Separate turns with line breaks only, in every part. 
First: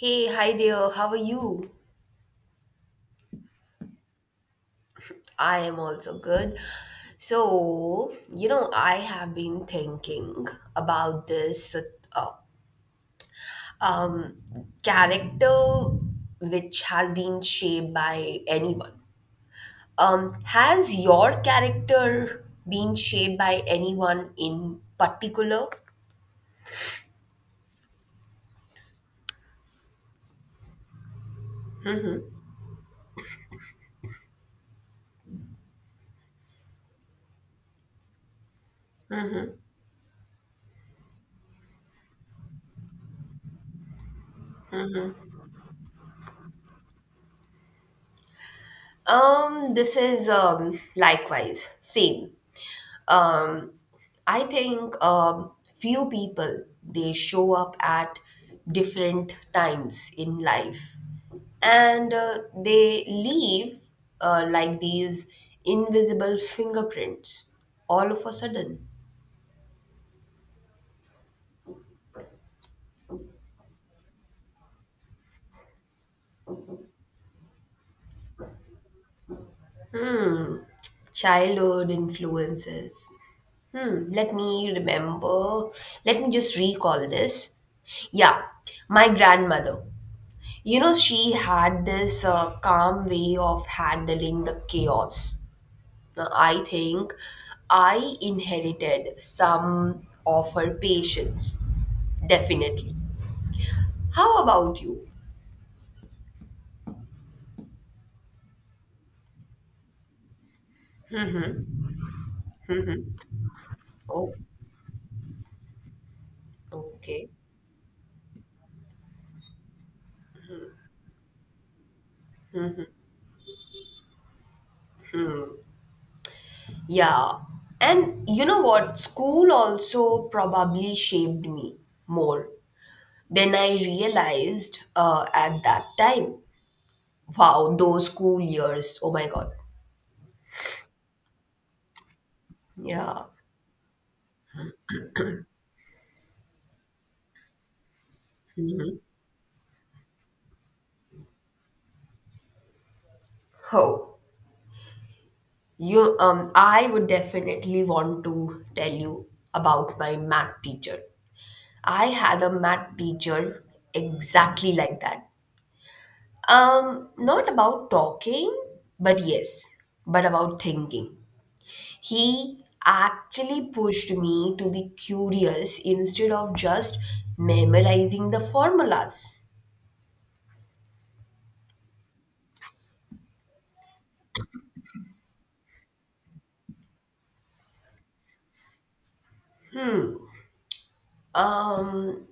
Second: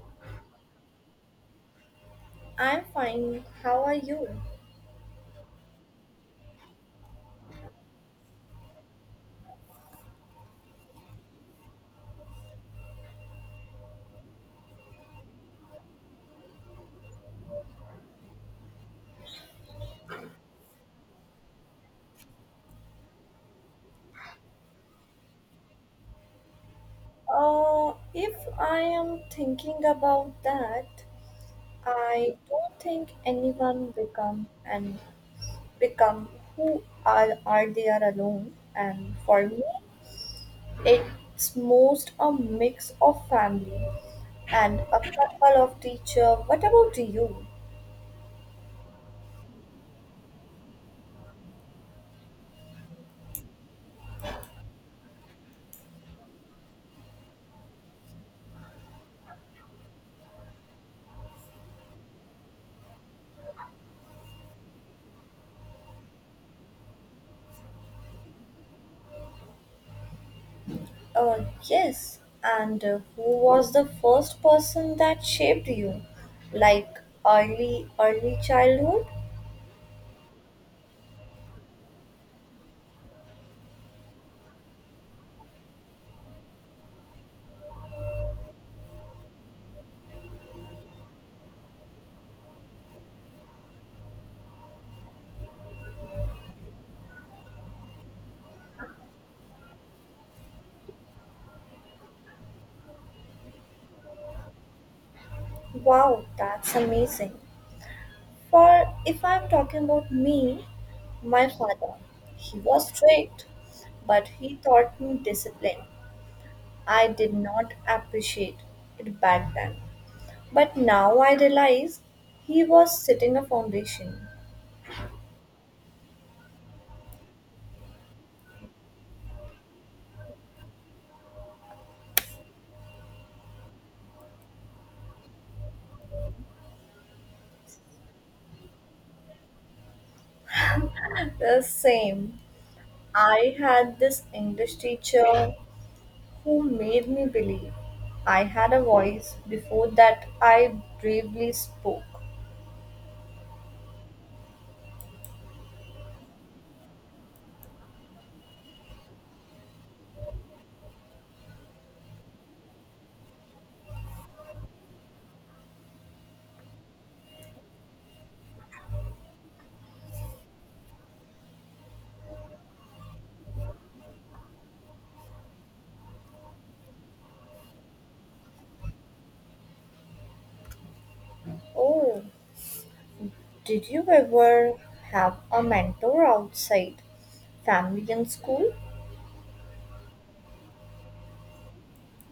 Hey, hi there. How are you?
I'm fine. How are you?
I am also good. I have been thinking about this uh, um, character which has been shaped by anyone. Has your character been shaped by anyone in particular?
If I am thinking about that, I don't think anyone become and become who are they are alone. And for me, it's most a mix of family and a couple of teacher. What about you?
This is likewise same. Um, I think few people they show up at different times in life, and they leave like these invisible fingerprints all of a sudden.
Uh, yes. And who was the first person that shaped you, like early childhood?
Childhood influences. Hmm. Let me remember. Let me just recall this. Yeah, my grandmother. You know, she had this calm way of handling the chaos. I think I inherited some of her patience, definitely. How about you?
Wow, that's amazing. For if I'm talking about me, my father, he was strict, but
Oh,
he taught me discipline. I
okay.
did not appreciate it back then. But now I realize he was setting a foundation.
Yeah. And you know what? School also probably shaped me more than I realized at that time. Wow, those school years. Oh my God.
The same.
Yeah.
I had this English teacher who made me believe I had a voice before that I bravely spoke.
Oh, I would definitely want to tell you about my math teacher. I had a math teacher exactly like that. Not about talking, but yes, but about thinking. He actually pushed me to be curious instead of just memorizing the formulas.
Oh, did you ever have a mentor outside family and school?
Um,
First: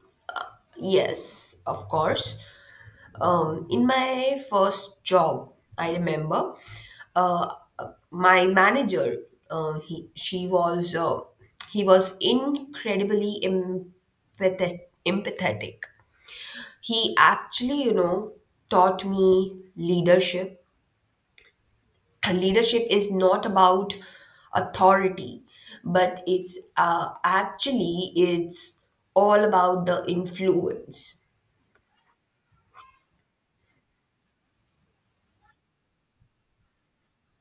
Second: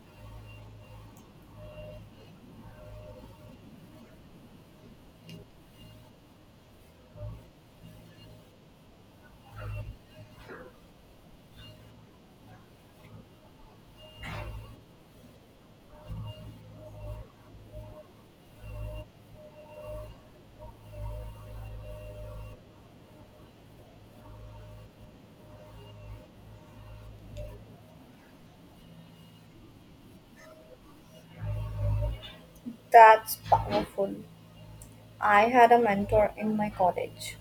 yes, of course. In my first job, I remember uh, my manager. Uh, he she was uh, he was incredibly empathetic. He actually, you know, taught me leadership. Leadership is not about authority, but it's all about the influence.
That's powerful. I had a mentor in my college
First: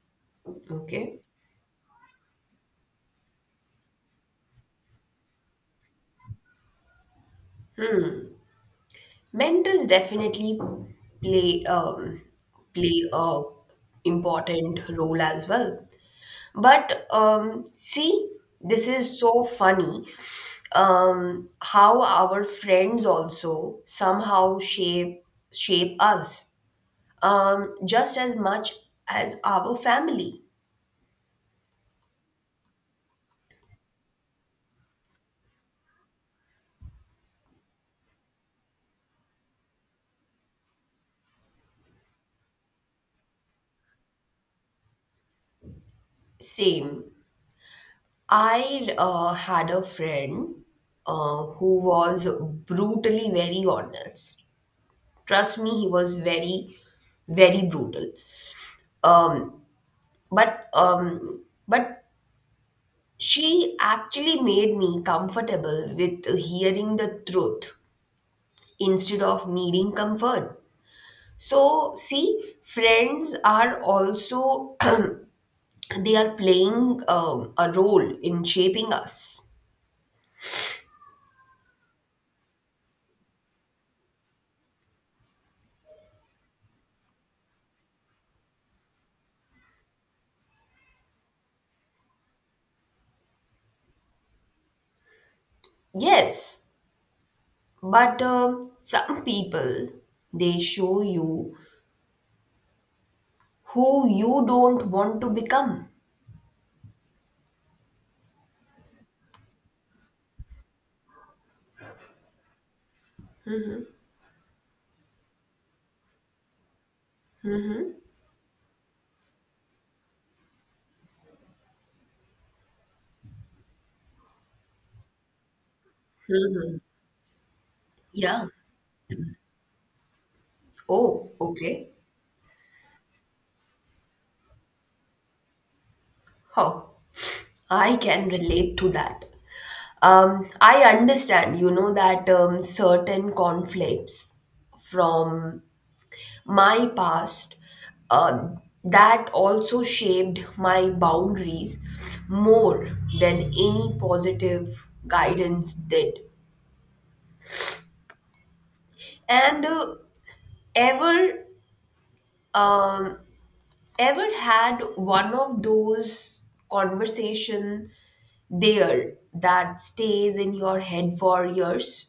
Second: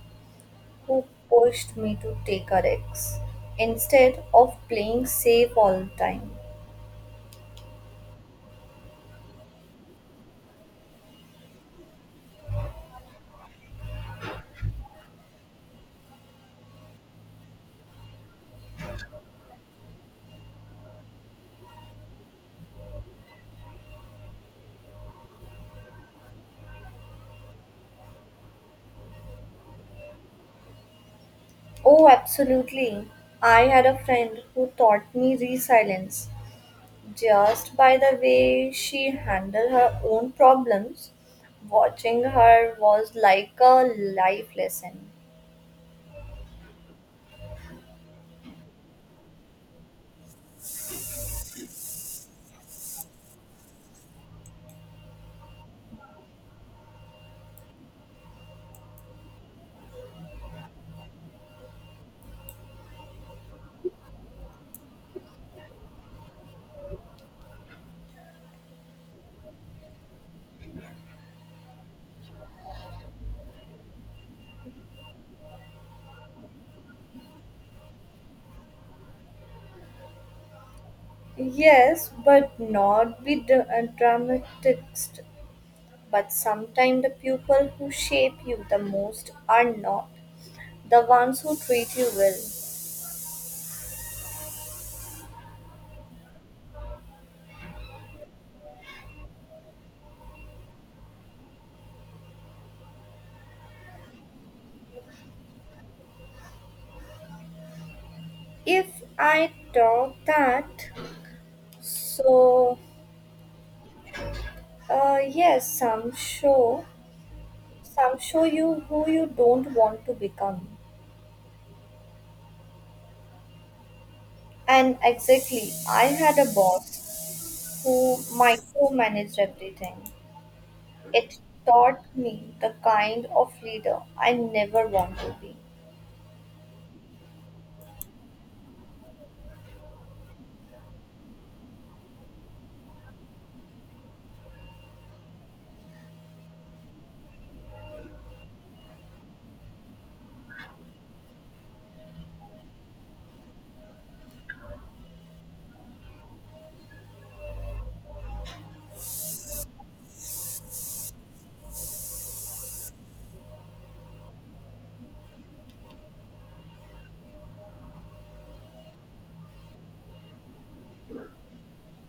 who
Okay.
pushed me to take a risk instead of playing safe all the time.
Mentors definitely play a important role as well. But see, this is so funny. How our friends also somehow shape us just as much as our family.
Oh, absolutely. I had a friend who taught me resilience just by the way she handled her own problems. Watching her was like a life lesson.
Same. I had a friend who was brutally very honest. Trust me, he was very, very brutal. Um, but um, but she actually made me comfortable with hearing the truth instead of needing comfort. So see, friends are also they are playing a role in shaping us.
Yes, but not be dramatist. But sometimes the people who shape you the most are not the ones who treat you well.
Yes, but some people they show you who you don't want to become.
If I thought that, so yes, some show you who you don't want to become. And exactly, I had a
Mhm.
boss who
Yeah.
micromanaged everything.
Oh,
It
okay.
taught me the kind of leader I never want to be.
Huh. I can relate to that. I understand, you know, that certain conflicts from my past uh, that also shaped my boundaries more than any positive guidance did. And ever, um, ever had one of those conversation there that stays in your head for years?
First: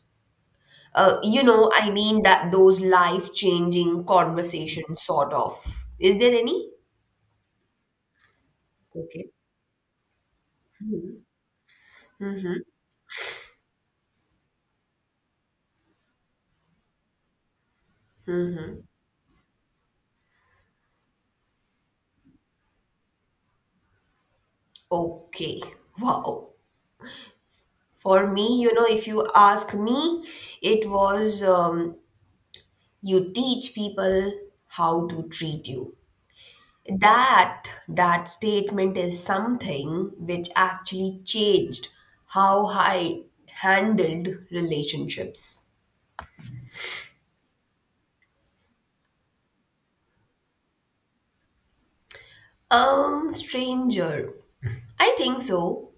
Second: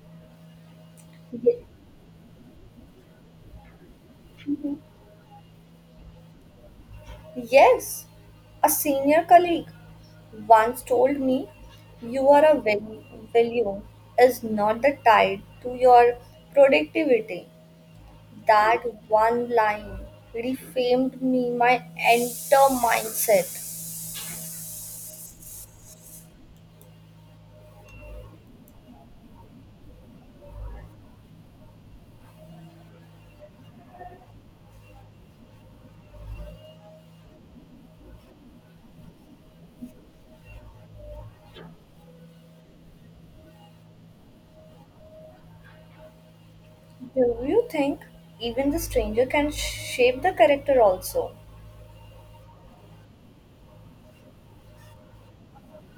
You
Ye-
know, I mean that those life-changing conversations, sort of. Is there any?
Yes, a senior
Okay.
colleague once told me you are a value is not the tied to your productivity. That one line reframed me my entire mindset.
Okay. Wow. For me, you know, if you ask me, it was you teach people how to treat you. That statement is something which actually changed how I handled relationships.
Do you think even the stranger can shape the character also?
Stranger. I think so.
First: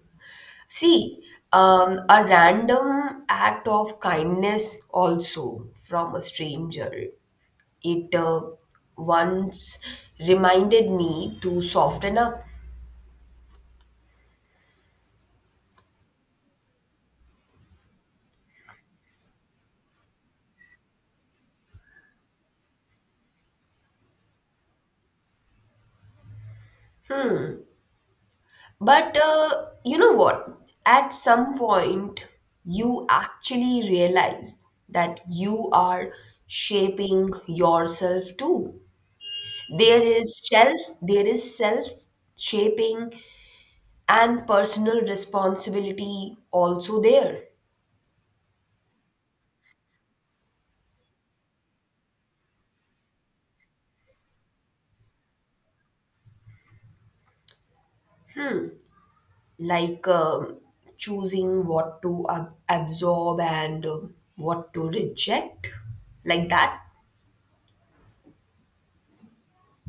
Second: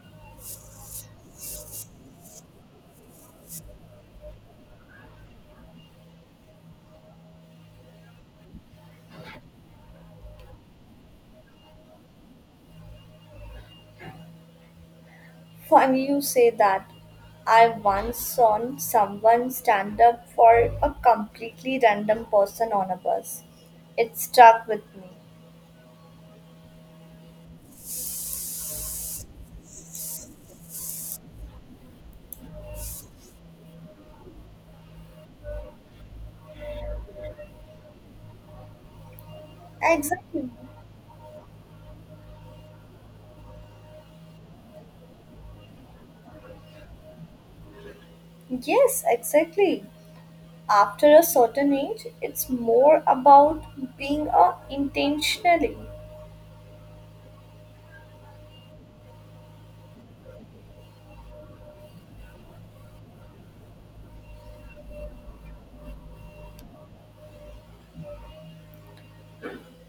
See, a random act of kindness also from a stranger. It once reminded me to soften up.
Funny you say that. I once saw someone stand up for a completely random person on a bus. It stuck with me.
But you know what? At some point, you actually realize that you are shaping yourself too. There is
Exactly.
self, there is self shaping and personal responsibility also there,
Yes, exactly. After a certain age, it's more about being a intentionally.
like choosing what to absorb and what to reject, like that.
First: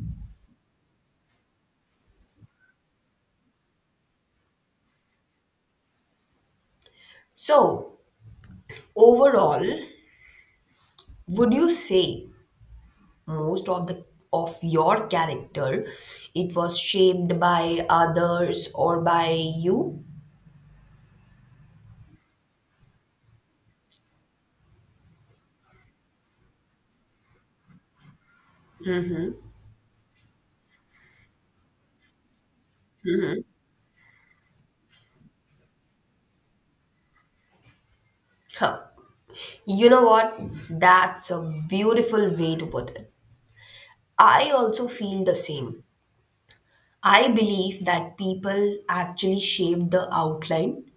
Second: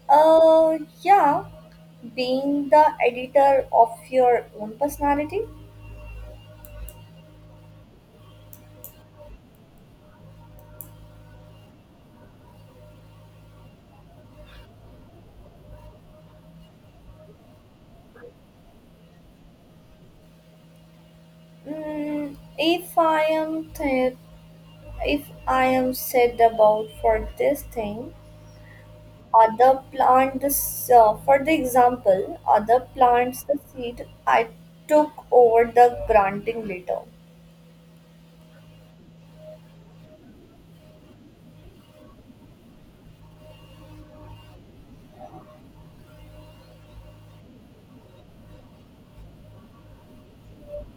Yeah, being the editor of your own personality.
So overall, would you say most of the of your character it was shaped by others or by you?
Mm, if I am th- if I am said about for this thing, other plant this for the example, other plants the seed I took over the granting later.
Huh. You know what? That's a beautiful way to put it. I also feel the same. I believe that people actually shaped the outline,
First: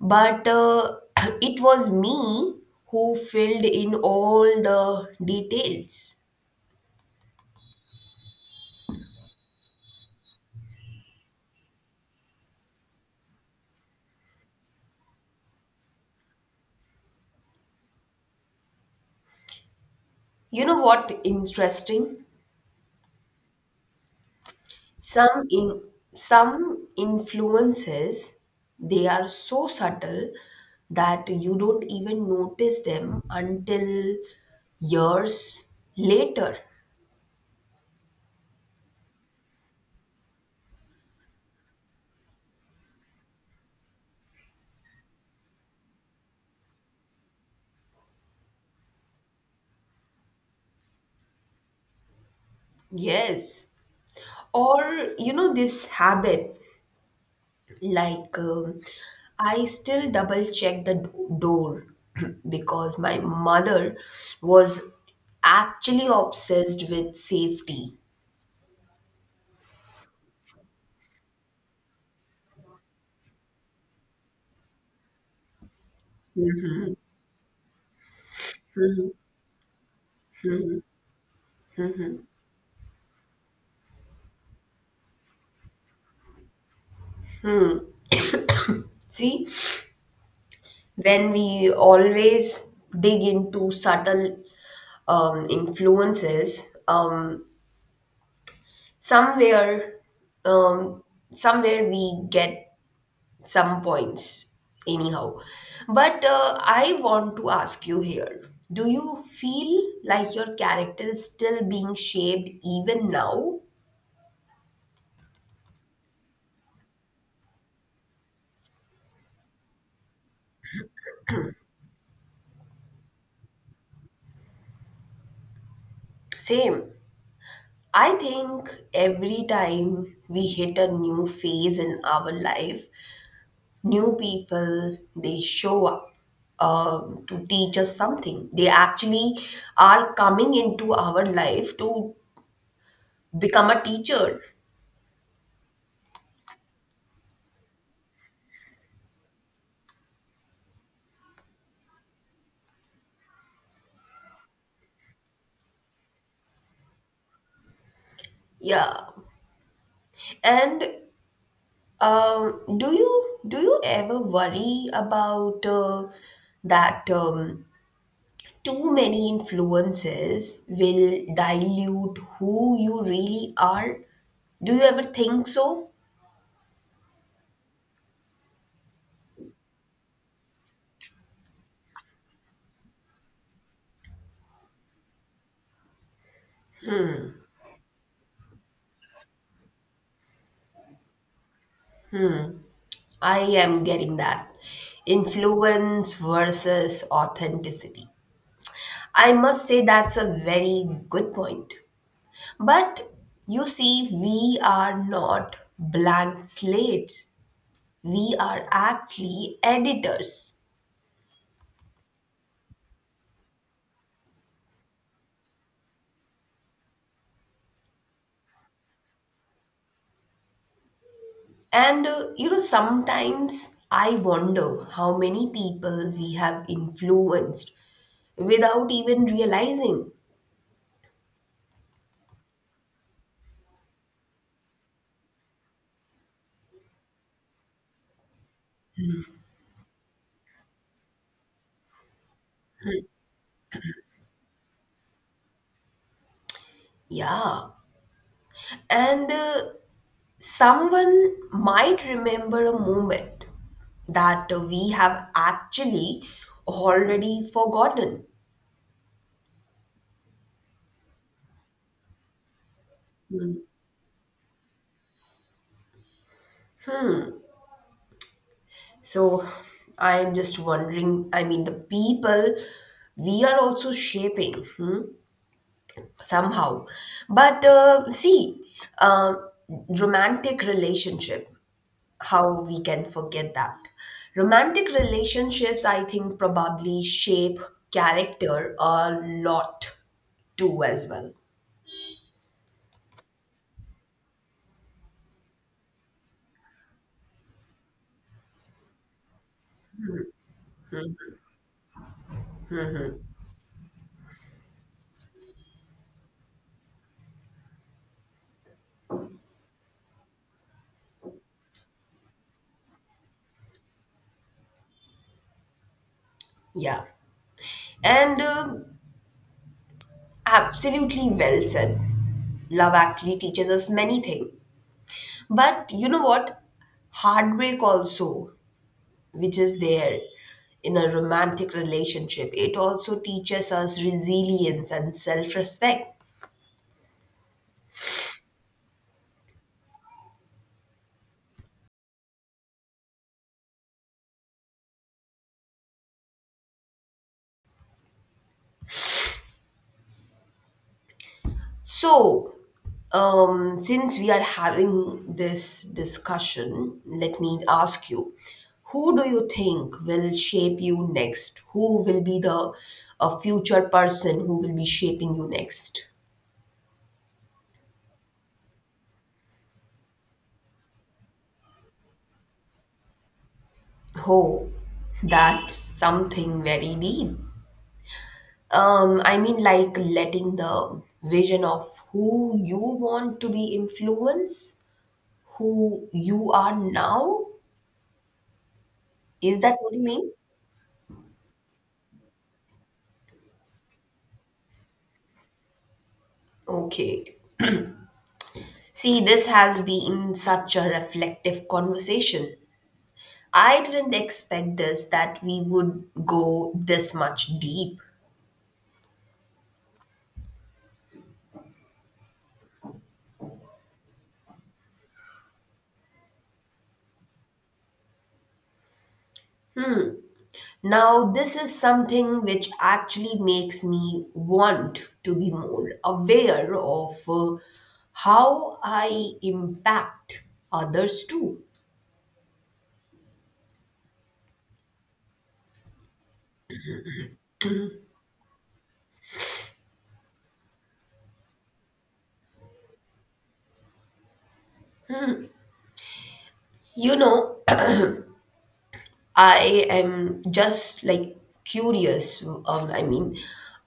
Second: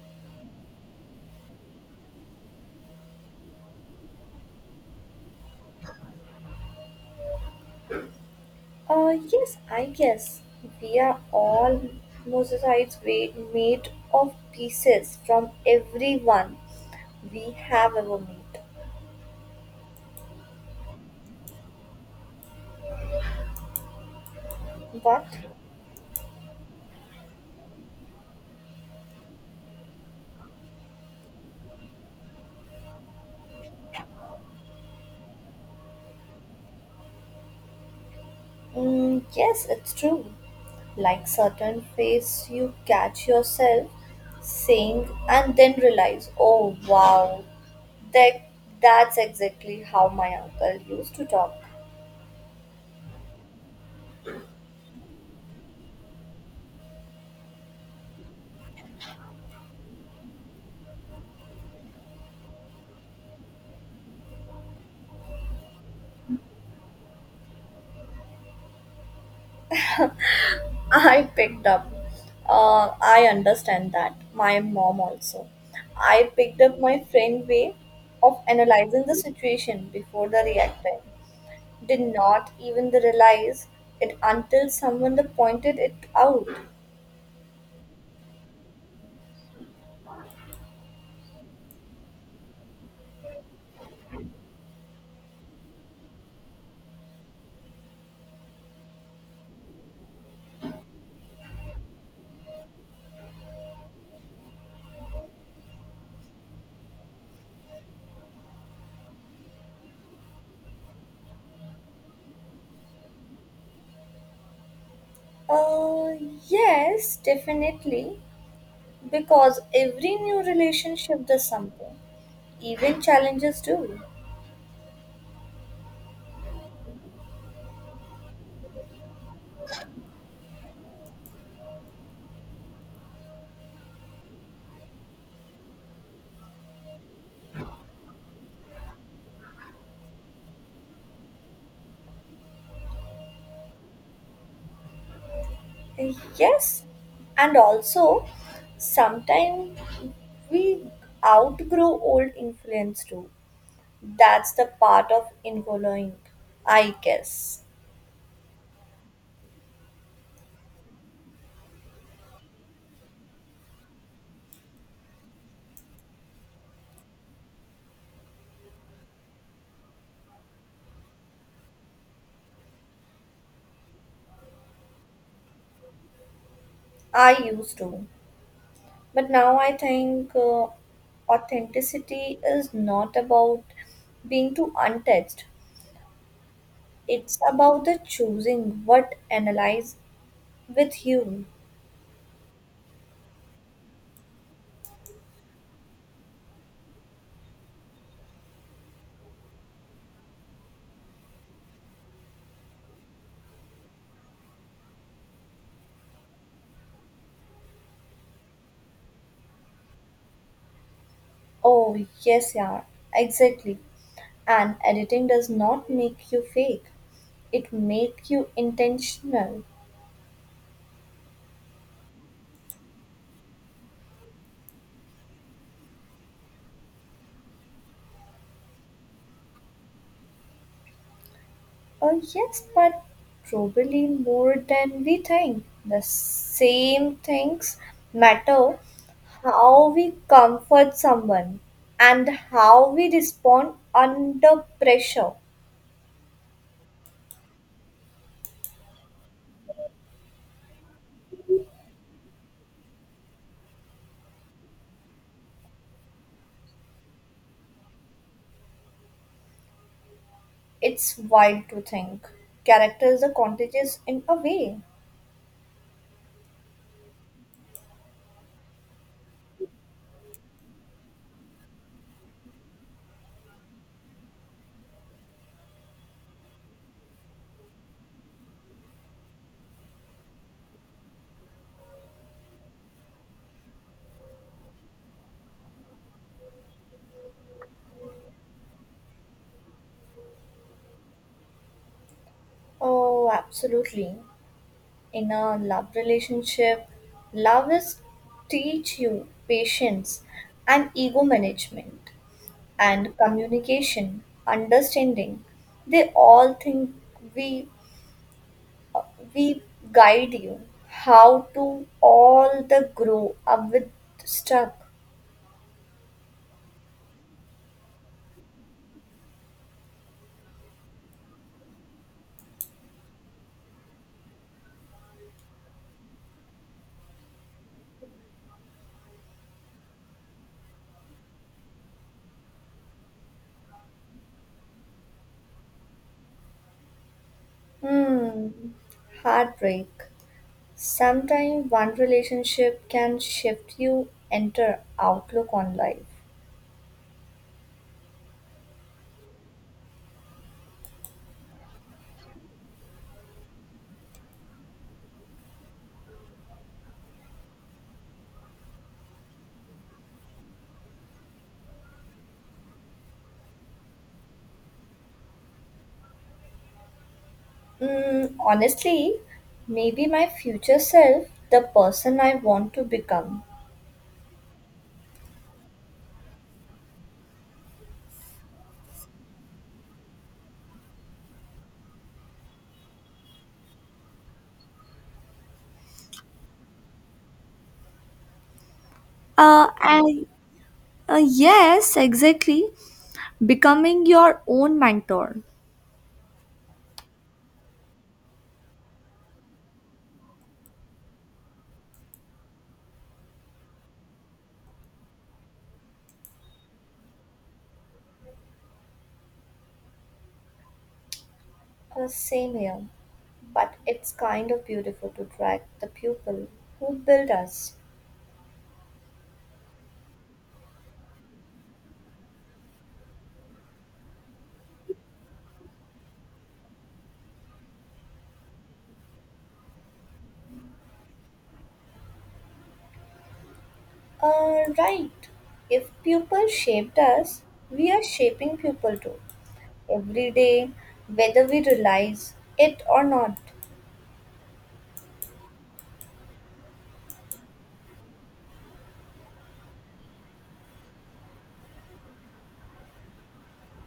but it was me who filled in all the details.
Yes, I guess we are all mosaics made of pieces from everyone we have ever met.
You know what interesting?
But
Some in some influences they are so subtle that you don't even notice them until years later.
yes, it's true. Like certain phrases you catch yourself saying and then realize, oh wow, that that's exactly how my uncle used to talk.
Yes. Or you know this habit. Like, I still double check the door because my mother was actually obsessed with safety.
I picked up. I understand that. My mom also. I picked up my friend way of analyzing the situation before the reacting. Did not even realize it until someone pointed it out.
See, when we always dig into subtle influences, somewhere, um, somewhere we get some points anyhow. But I want to ask you here, do you feel like your character is still being shaped even now?
Uh, yes, definitely. Because every new relationship does something, even challenges do.
Same. I think every time we hit a new phase in our life, new people they show up to teach us something. They actually are coming into our life to become a teacher.
Yes, and also sometimes we outgrow old influence too. That's the part of infollowing, I guess.
Yeah. And do you ever worry about that too many influences will dilute who you really are? Do you ever think so?
I used to. But now I think authenticity is not about being too untouched, it's about the choosing what analyze with you.
I am getting that. Influence versus authenticity. I must say that's a very good point. But you see, we are not blank slates. We are actually editors.
Oh, yes, yeah, exactly. And editing does not make you fake. It make you intentional.
And you know, sometimes I wonder how many people we have influenced without even realizing.
Oh, yes, but probably more than we think. The same things matter how we comfort someone and how we respond under pressure.
Yeah. And someone might remember a moment that we have actually already forgotten.
It's wild to think. Characters are
Mm.
contagious in a way.
So I am just wondering, I mean, the people we are also shaping. Hmm? Somehow. But see uh, romantic relationship, how we can forget that? Romantic relationships, I think, probably shape character a lot too as well.
Oh, absolutely. In a love relationship, love is teach you patience and ego management and communication, understanding. They all think we we guide you how to all the grow up with stuck.
Yeah. And absolutely well said, love actually teaches us many things. But you know what? Heartbreak also, which is there in a romantic relationship. It also teaches us resilience and self respect.
Hmm. Heartbreak. Sometimes one relationship can shift you enter outlook on life.
So, since we are having this discussion, let me ask you, who do you think will shape you next? Who will be the a future person who will be shaping you next?
Mm, honestly, maybe my future self, the person I want to become.
Oh, that's something very deep. I mean, like letting the vision of who you want to be influence who you are now. Is that what you
And
mean?
Yes, exactly. Becoming your own mentor.
Okay. See, this has been such a reflective conversation. I didn't expect this that we would go this much deep.
Same here, but it's kind of beautiful to track the pupil who built us.
Now, this is something which actually makes me want to be more aware of how I impact others too.
Right. If pupil shaped us, we are shaping pupil too. Every day, whether we realize it or not.
You know, I am just like curious. I mean,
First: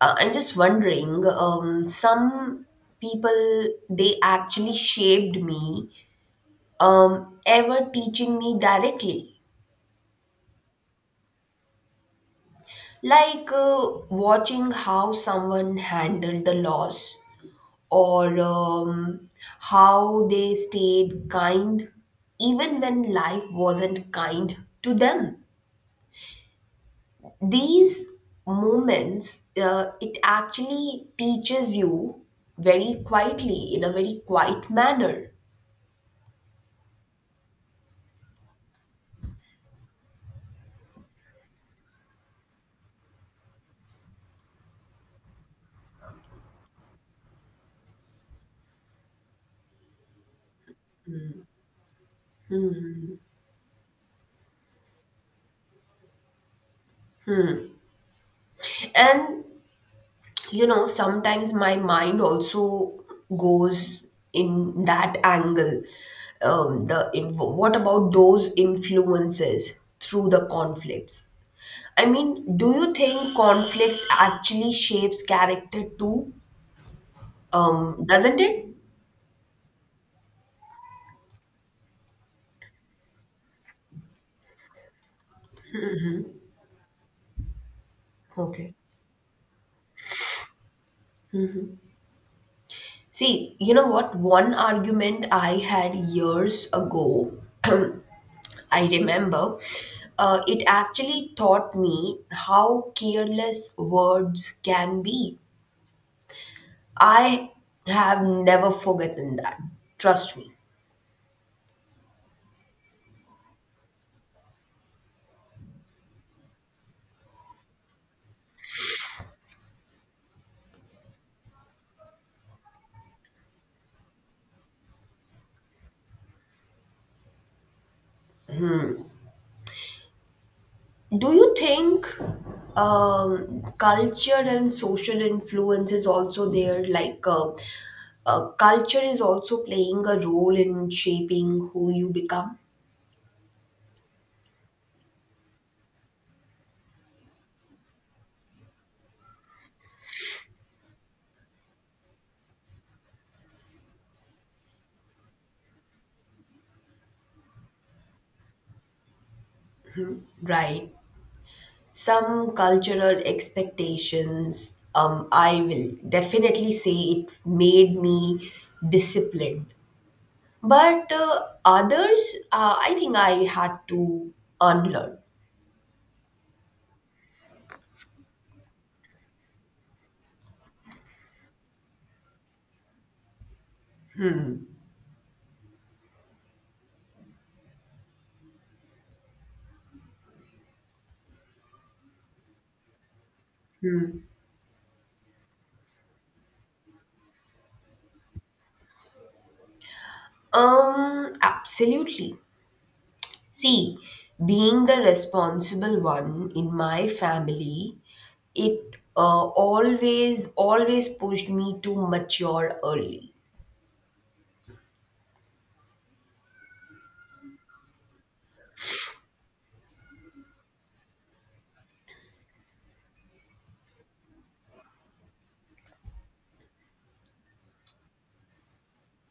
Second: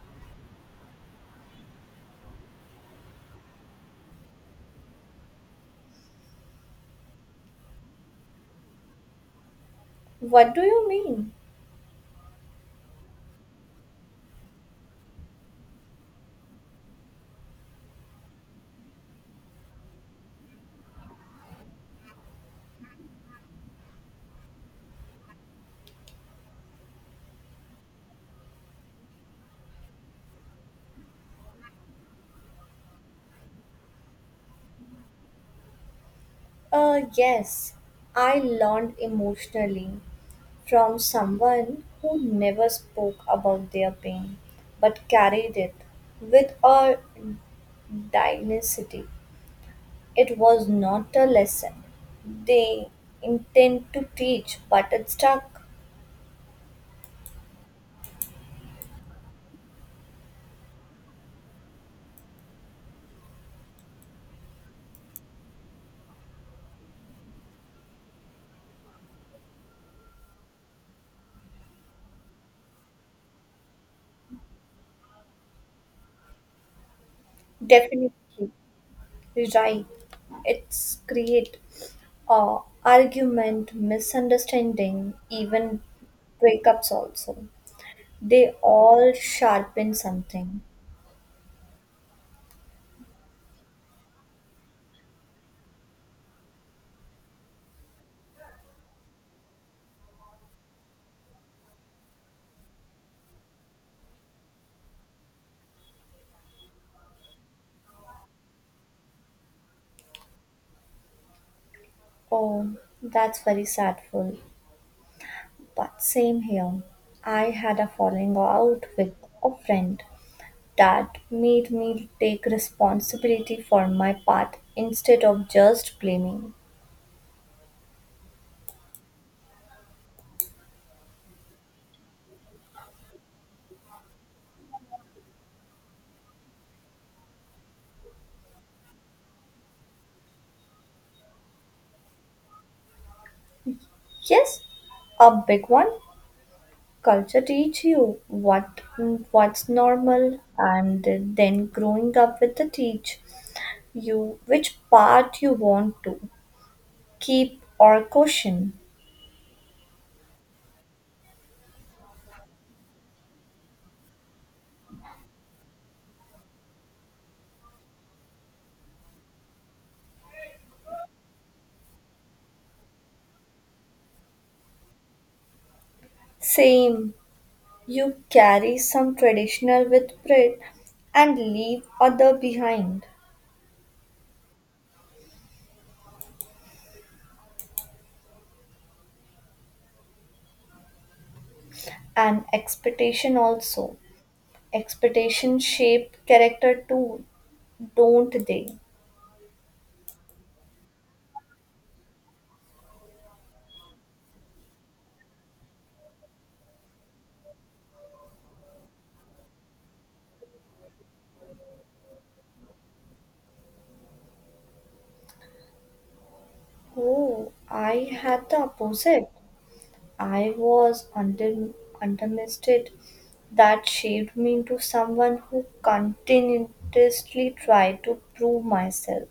I'm just wondering, some people, they actually shaped me, ever teaching me directly.
What do you mean?
Like watching how someone handled the loss or how they stayed kind even when life wasn't kind to them, these moments it actually teaches you very quietly in a very quiet manner.
Yes, I learned emotionally from someone who never spoke about their pain but carried it with a dignity. It was not a lesson they intend to teach, but it stuck.
And you know, sometimes my mind also goes in that angle. What about those influences through the conflicts? I mean, do you think conflicts actually shapes character too,
Definitely
doesn't it?
right. It's create uh, argument, misunderstanding, even breakups also. They
Okay.
all sharpen something.
See, you know what? One argument I had years ago I remember, it actually taught me how careless words can be. I have never forgotten that. Trust me.
Oh, that's very sadful. But same here. I had a falling out with a friend that made me take responsibility for my part instead of just blaming.
Do you think culture and social influence is also there? Like, culture is also playing a role in shaping who you become,
Yes, a big one. Culture teach you what's normal and then growing up with the teach you which part you want to keep or caution.
right? Some cultural expectations, I will definitely say it made me disciplined. But others I think I had to unlearn.
Same. You carry some traditional with pride and leave other behind. And expectation also. Expectation shape character too, don't they?
Absolutely. See, being the responsible one in my family, it always pushed me to mature early.
Oh, I had the opposite. I was underestimated. That shaped me into someone who continuously tried to prove myself.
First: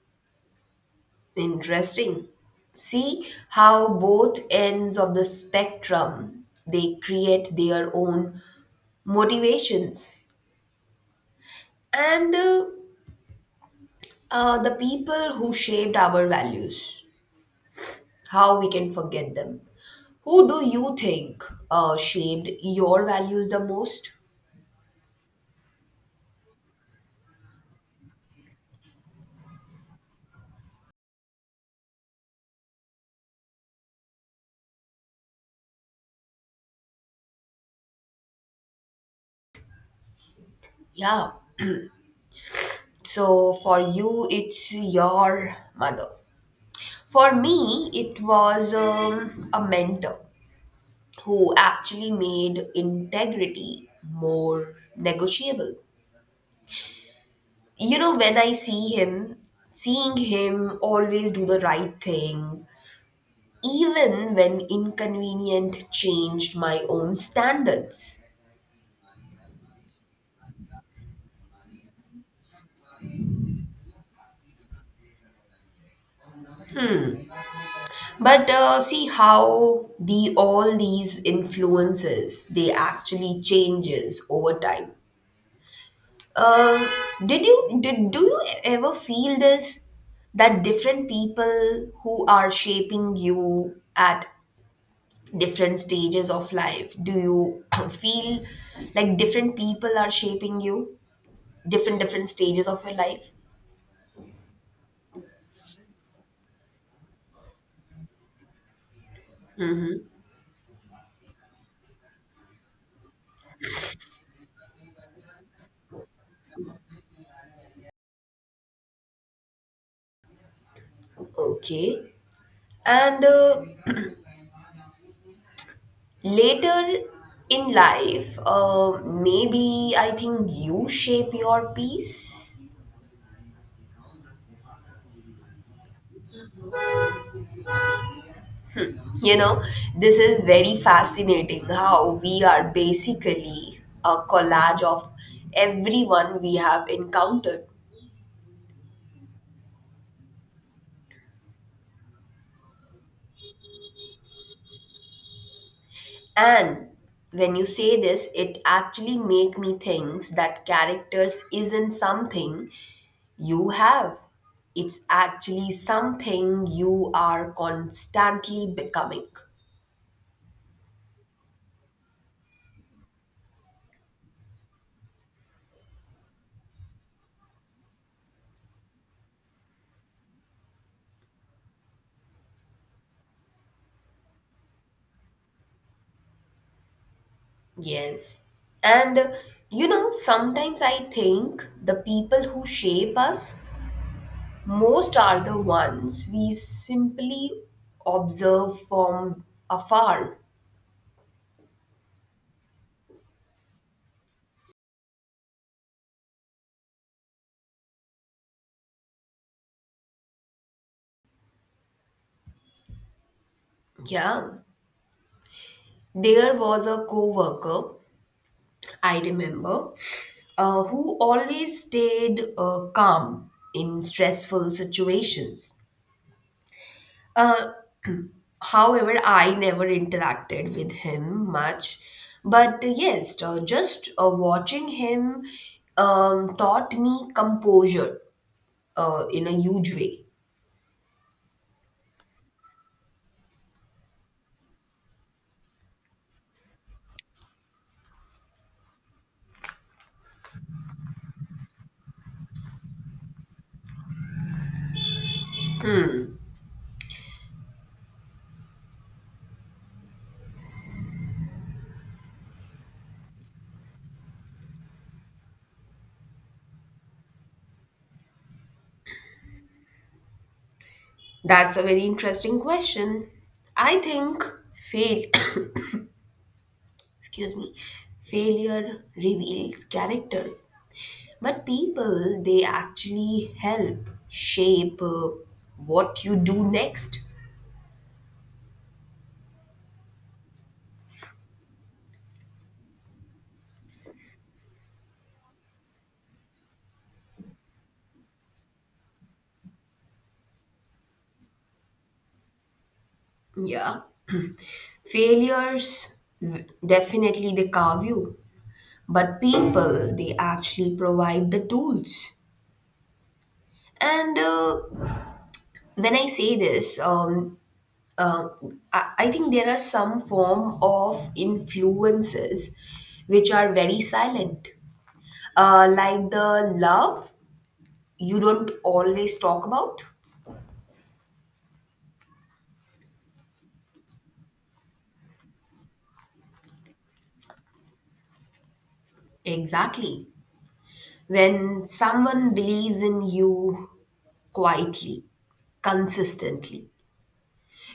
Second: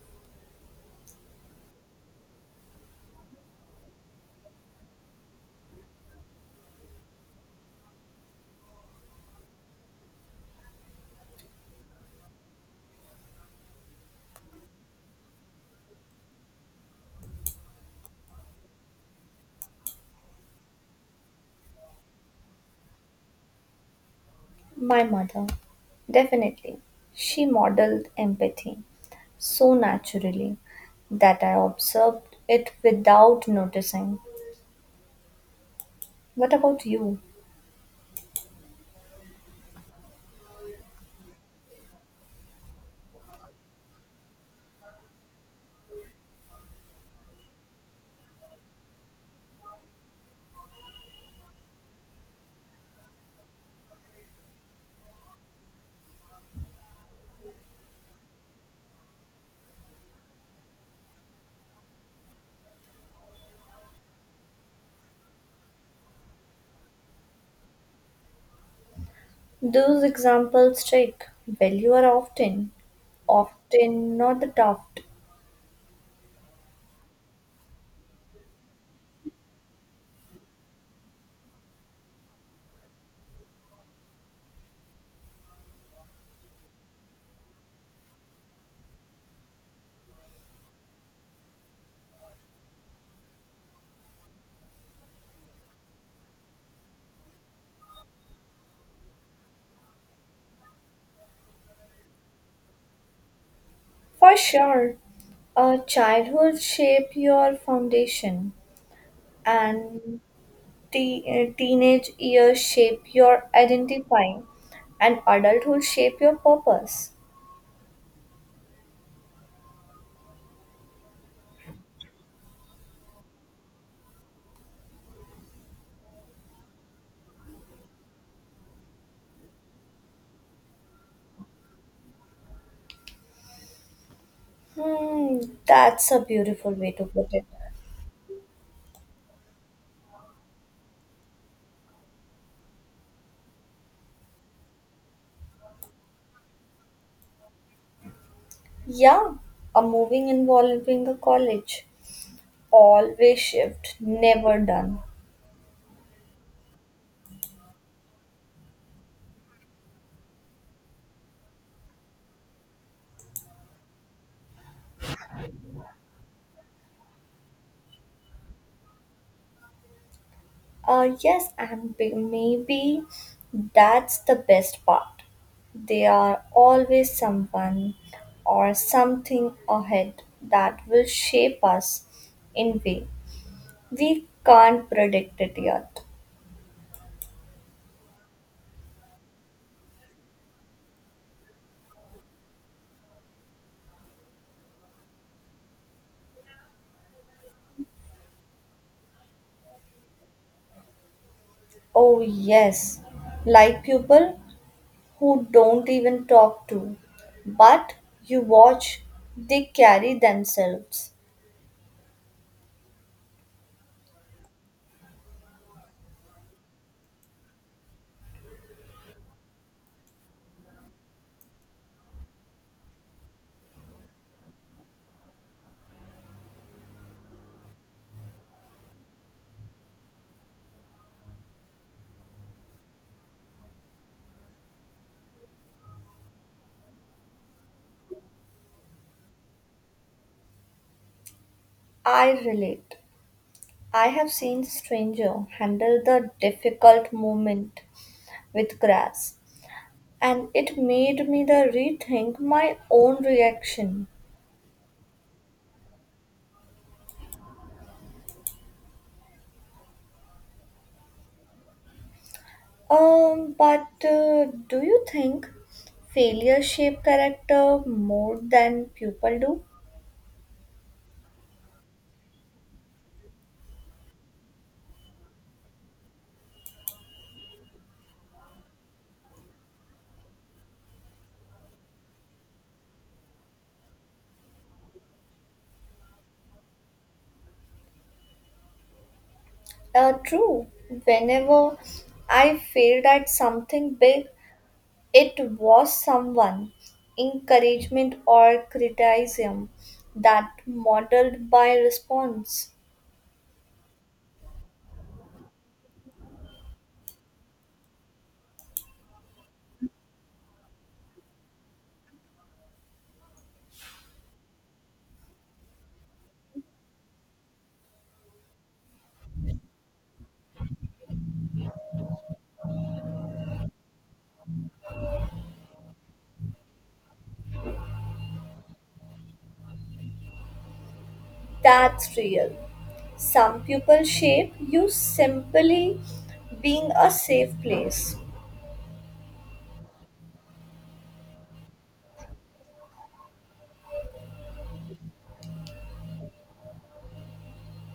Interesting. See how both ends of the spectrum they create their own motivations. And the people who shaped our values, how we can forget them? Who do you think shaped your values the most?
My mother, definitely. She modeled empathy so naturally that I observed it without noticing. What about you?
Yeah. So for you, it's your mother. For me, it was a mentor who actually made integrity more negotiable. You know, when I see him, seeing him always do the right thing, even when inconvenient, changed my own standards.
Those examples take value are often not the tough.
But see how the all these influences they actually changes over time. Um. Did you did Do you ever feel this, that different people who are shaping you at different stages of life? Do you feel like different people are shaping you different different stages of your life?
For sure, a childhood shape your foundation and te- teenage years shape your identify and adulthood shape your purpose.
Okay. And later in life maybe I think you shape your peace.
Hmm, that's a beautiful way to put it.
You know, this is very fascinating how we are basically a collage of everyone we have encountered.
Yeah, a moving involving a college. Always shift, never done.
And when you say this, it actually make me think that characters isn't something you have. It's actually something you are constantly becoming.
Yes, and maybe that's the best part. They are always someone or something ahead that will shape us in way we can't predict it yet.
Yes. And you know, sometimes I think the people who shape us most are the ones we simply observe from afar.
Oh yes, like people who don't even talk to, but you watch they carry themselves.
Yeah. There was a coworker, I remember, who always stayed calm in stressful situations. However, I never interacted with him much. But yes, just watching him taught me composure in a huge way.
I relate. I have seen stranger handle the difficult moment with grass, and it made me the rethink my own reaction.
Hmm.
But Do you think failure shape character more than people do?
That's a very interesting question. I think fail excuse me, failure reveals character, but people they actually help shape what you do next.
True. Whenever I failed at something big, it was someone, encouragement or criticism, that modeled by response.
Yeah. Failures definitely they carve you, but people they actually provide the tools. And when I say this, I think there are some form of influences which are very silent, like the love you don't always talk about.
That's real. Some people shape you simply being a safe place.
Exactly. When someone believes in you quietly, consistently,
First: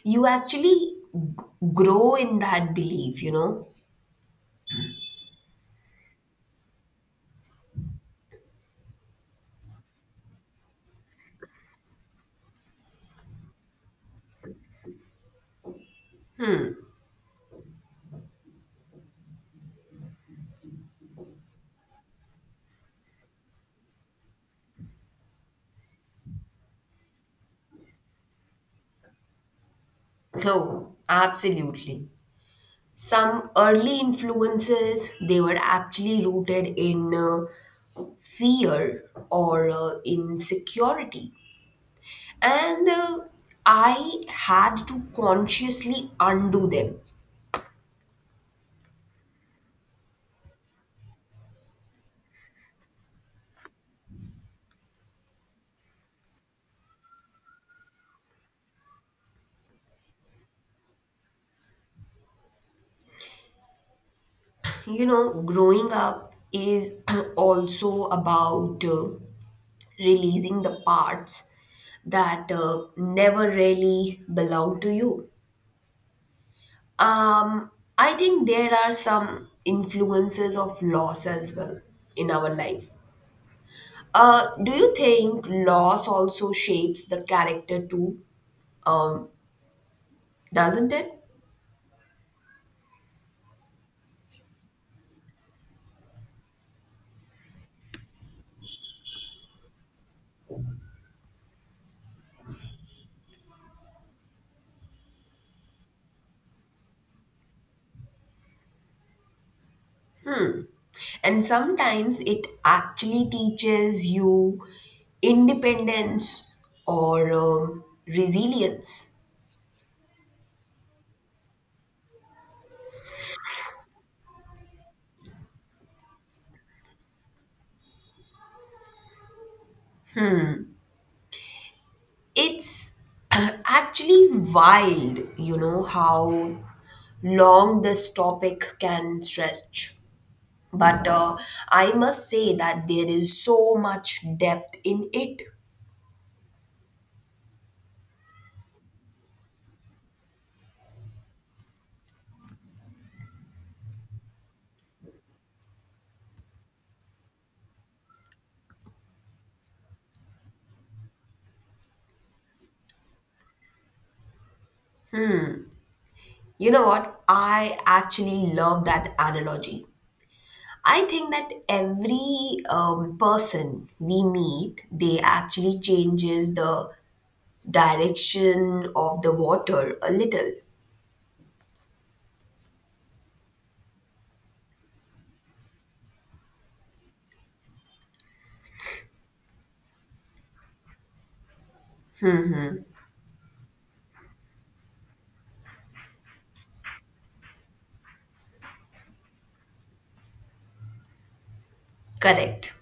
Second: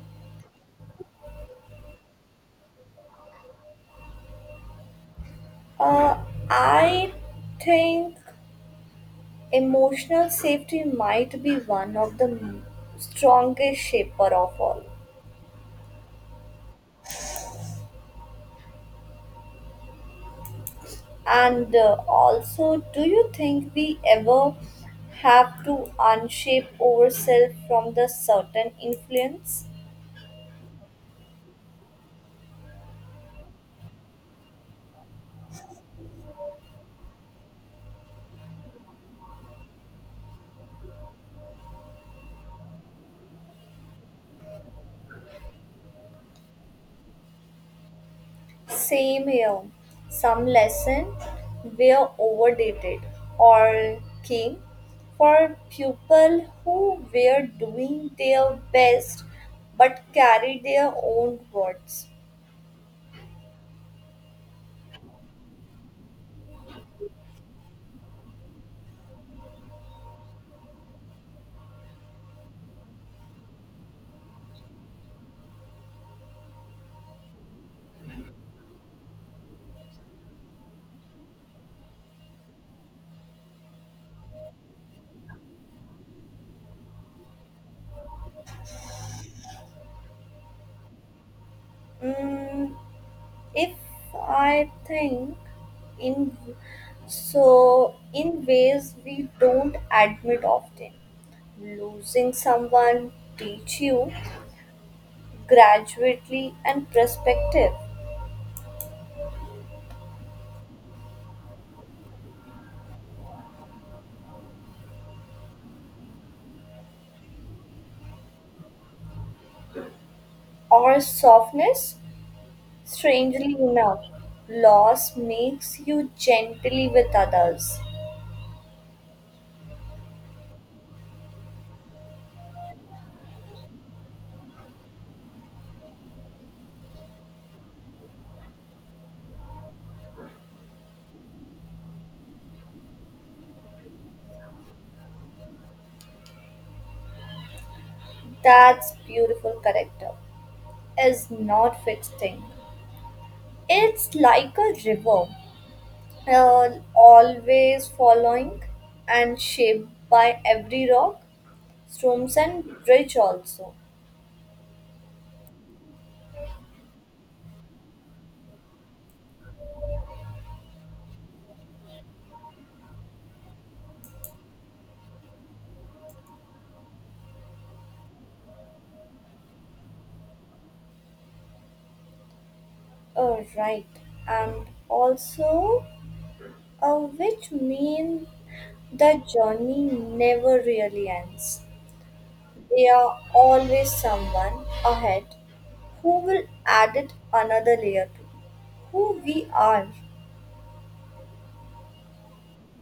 you actually grow in that belief, you know?
Uh, I think emotional safety might be one of the strongest shaper of all. And also, do you think we ever have to unshape ourselves from the certain influence?
No, absolutely. Some early influences, they were actually rooted in fear or insecurity. And I had to consciously undo them.
Same here. Some lesson were overdated or came for people who were doing their best but carried their own words.
You know, growing up is also about releasing the parts that never really belong to you. um I think there are some influences of loss as well in our life. Do you think loss also shapes the character too, um doesn't it?
Mm, if I think in So in ways we don't admit often. Losing someone teach you gradually and perspective
And sometimes it actually teaches you independence or resilience.
or softness strangely enough. Loss makes you gently with others.
It's actually wild, you know, how long this topic can stretch. But I must say that there is so much depth in it.
That's beautiful character is not fixed thing. It's like a river, always following and shaped by every rock, storms, and bridge also.
You know what? I actually love that analogy. I think that every person we meet, they actually changes the direction of the water a little.
Oh, right. And also, which mean the journey never really ends. There are always someone ahead who will add it another layer to who we are.
Correct.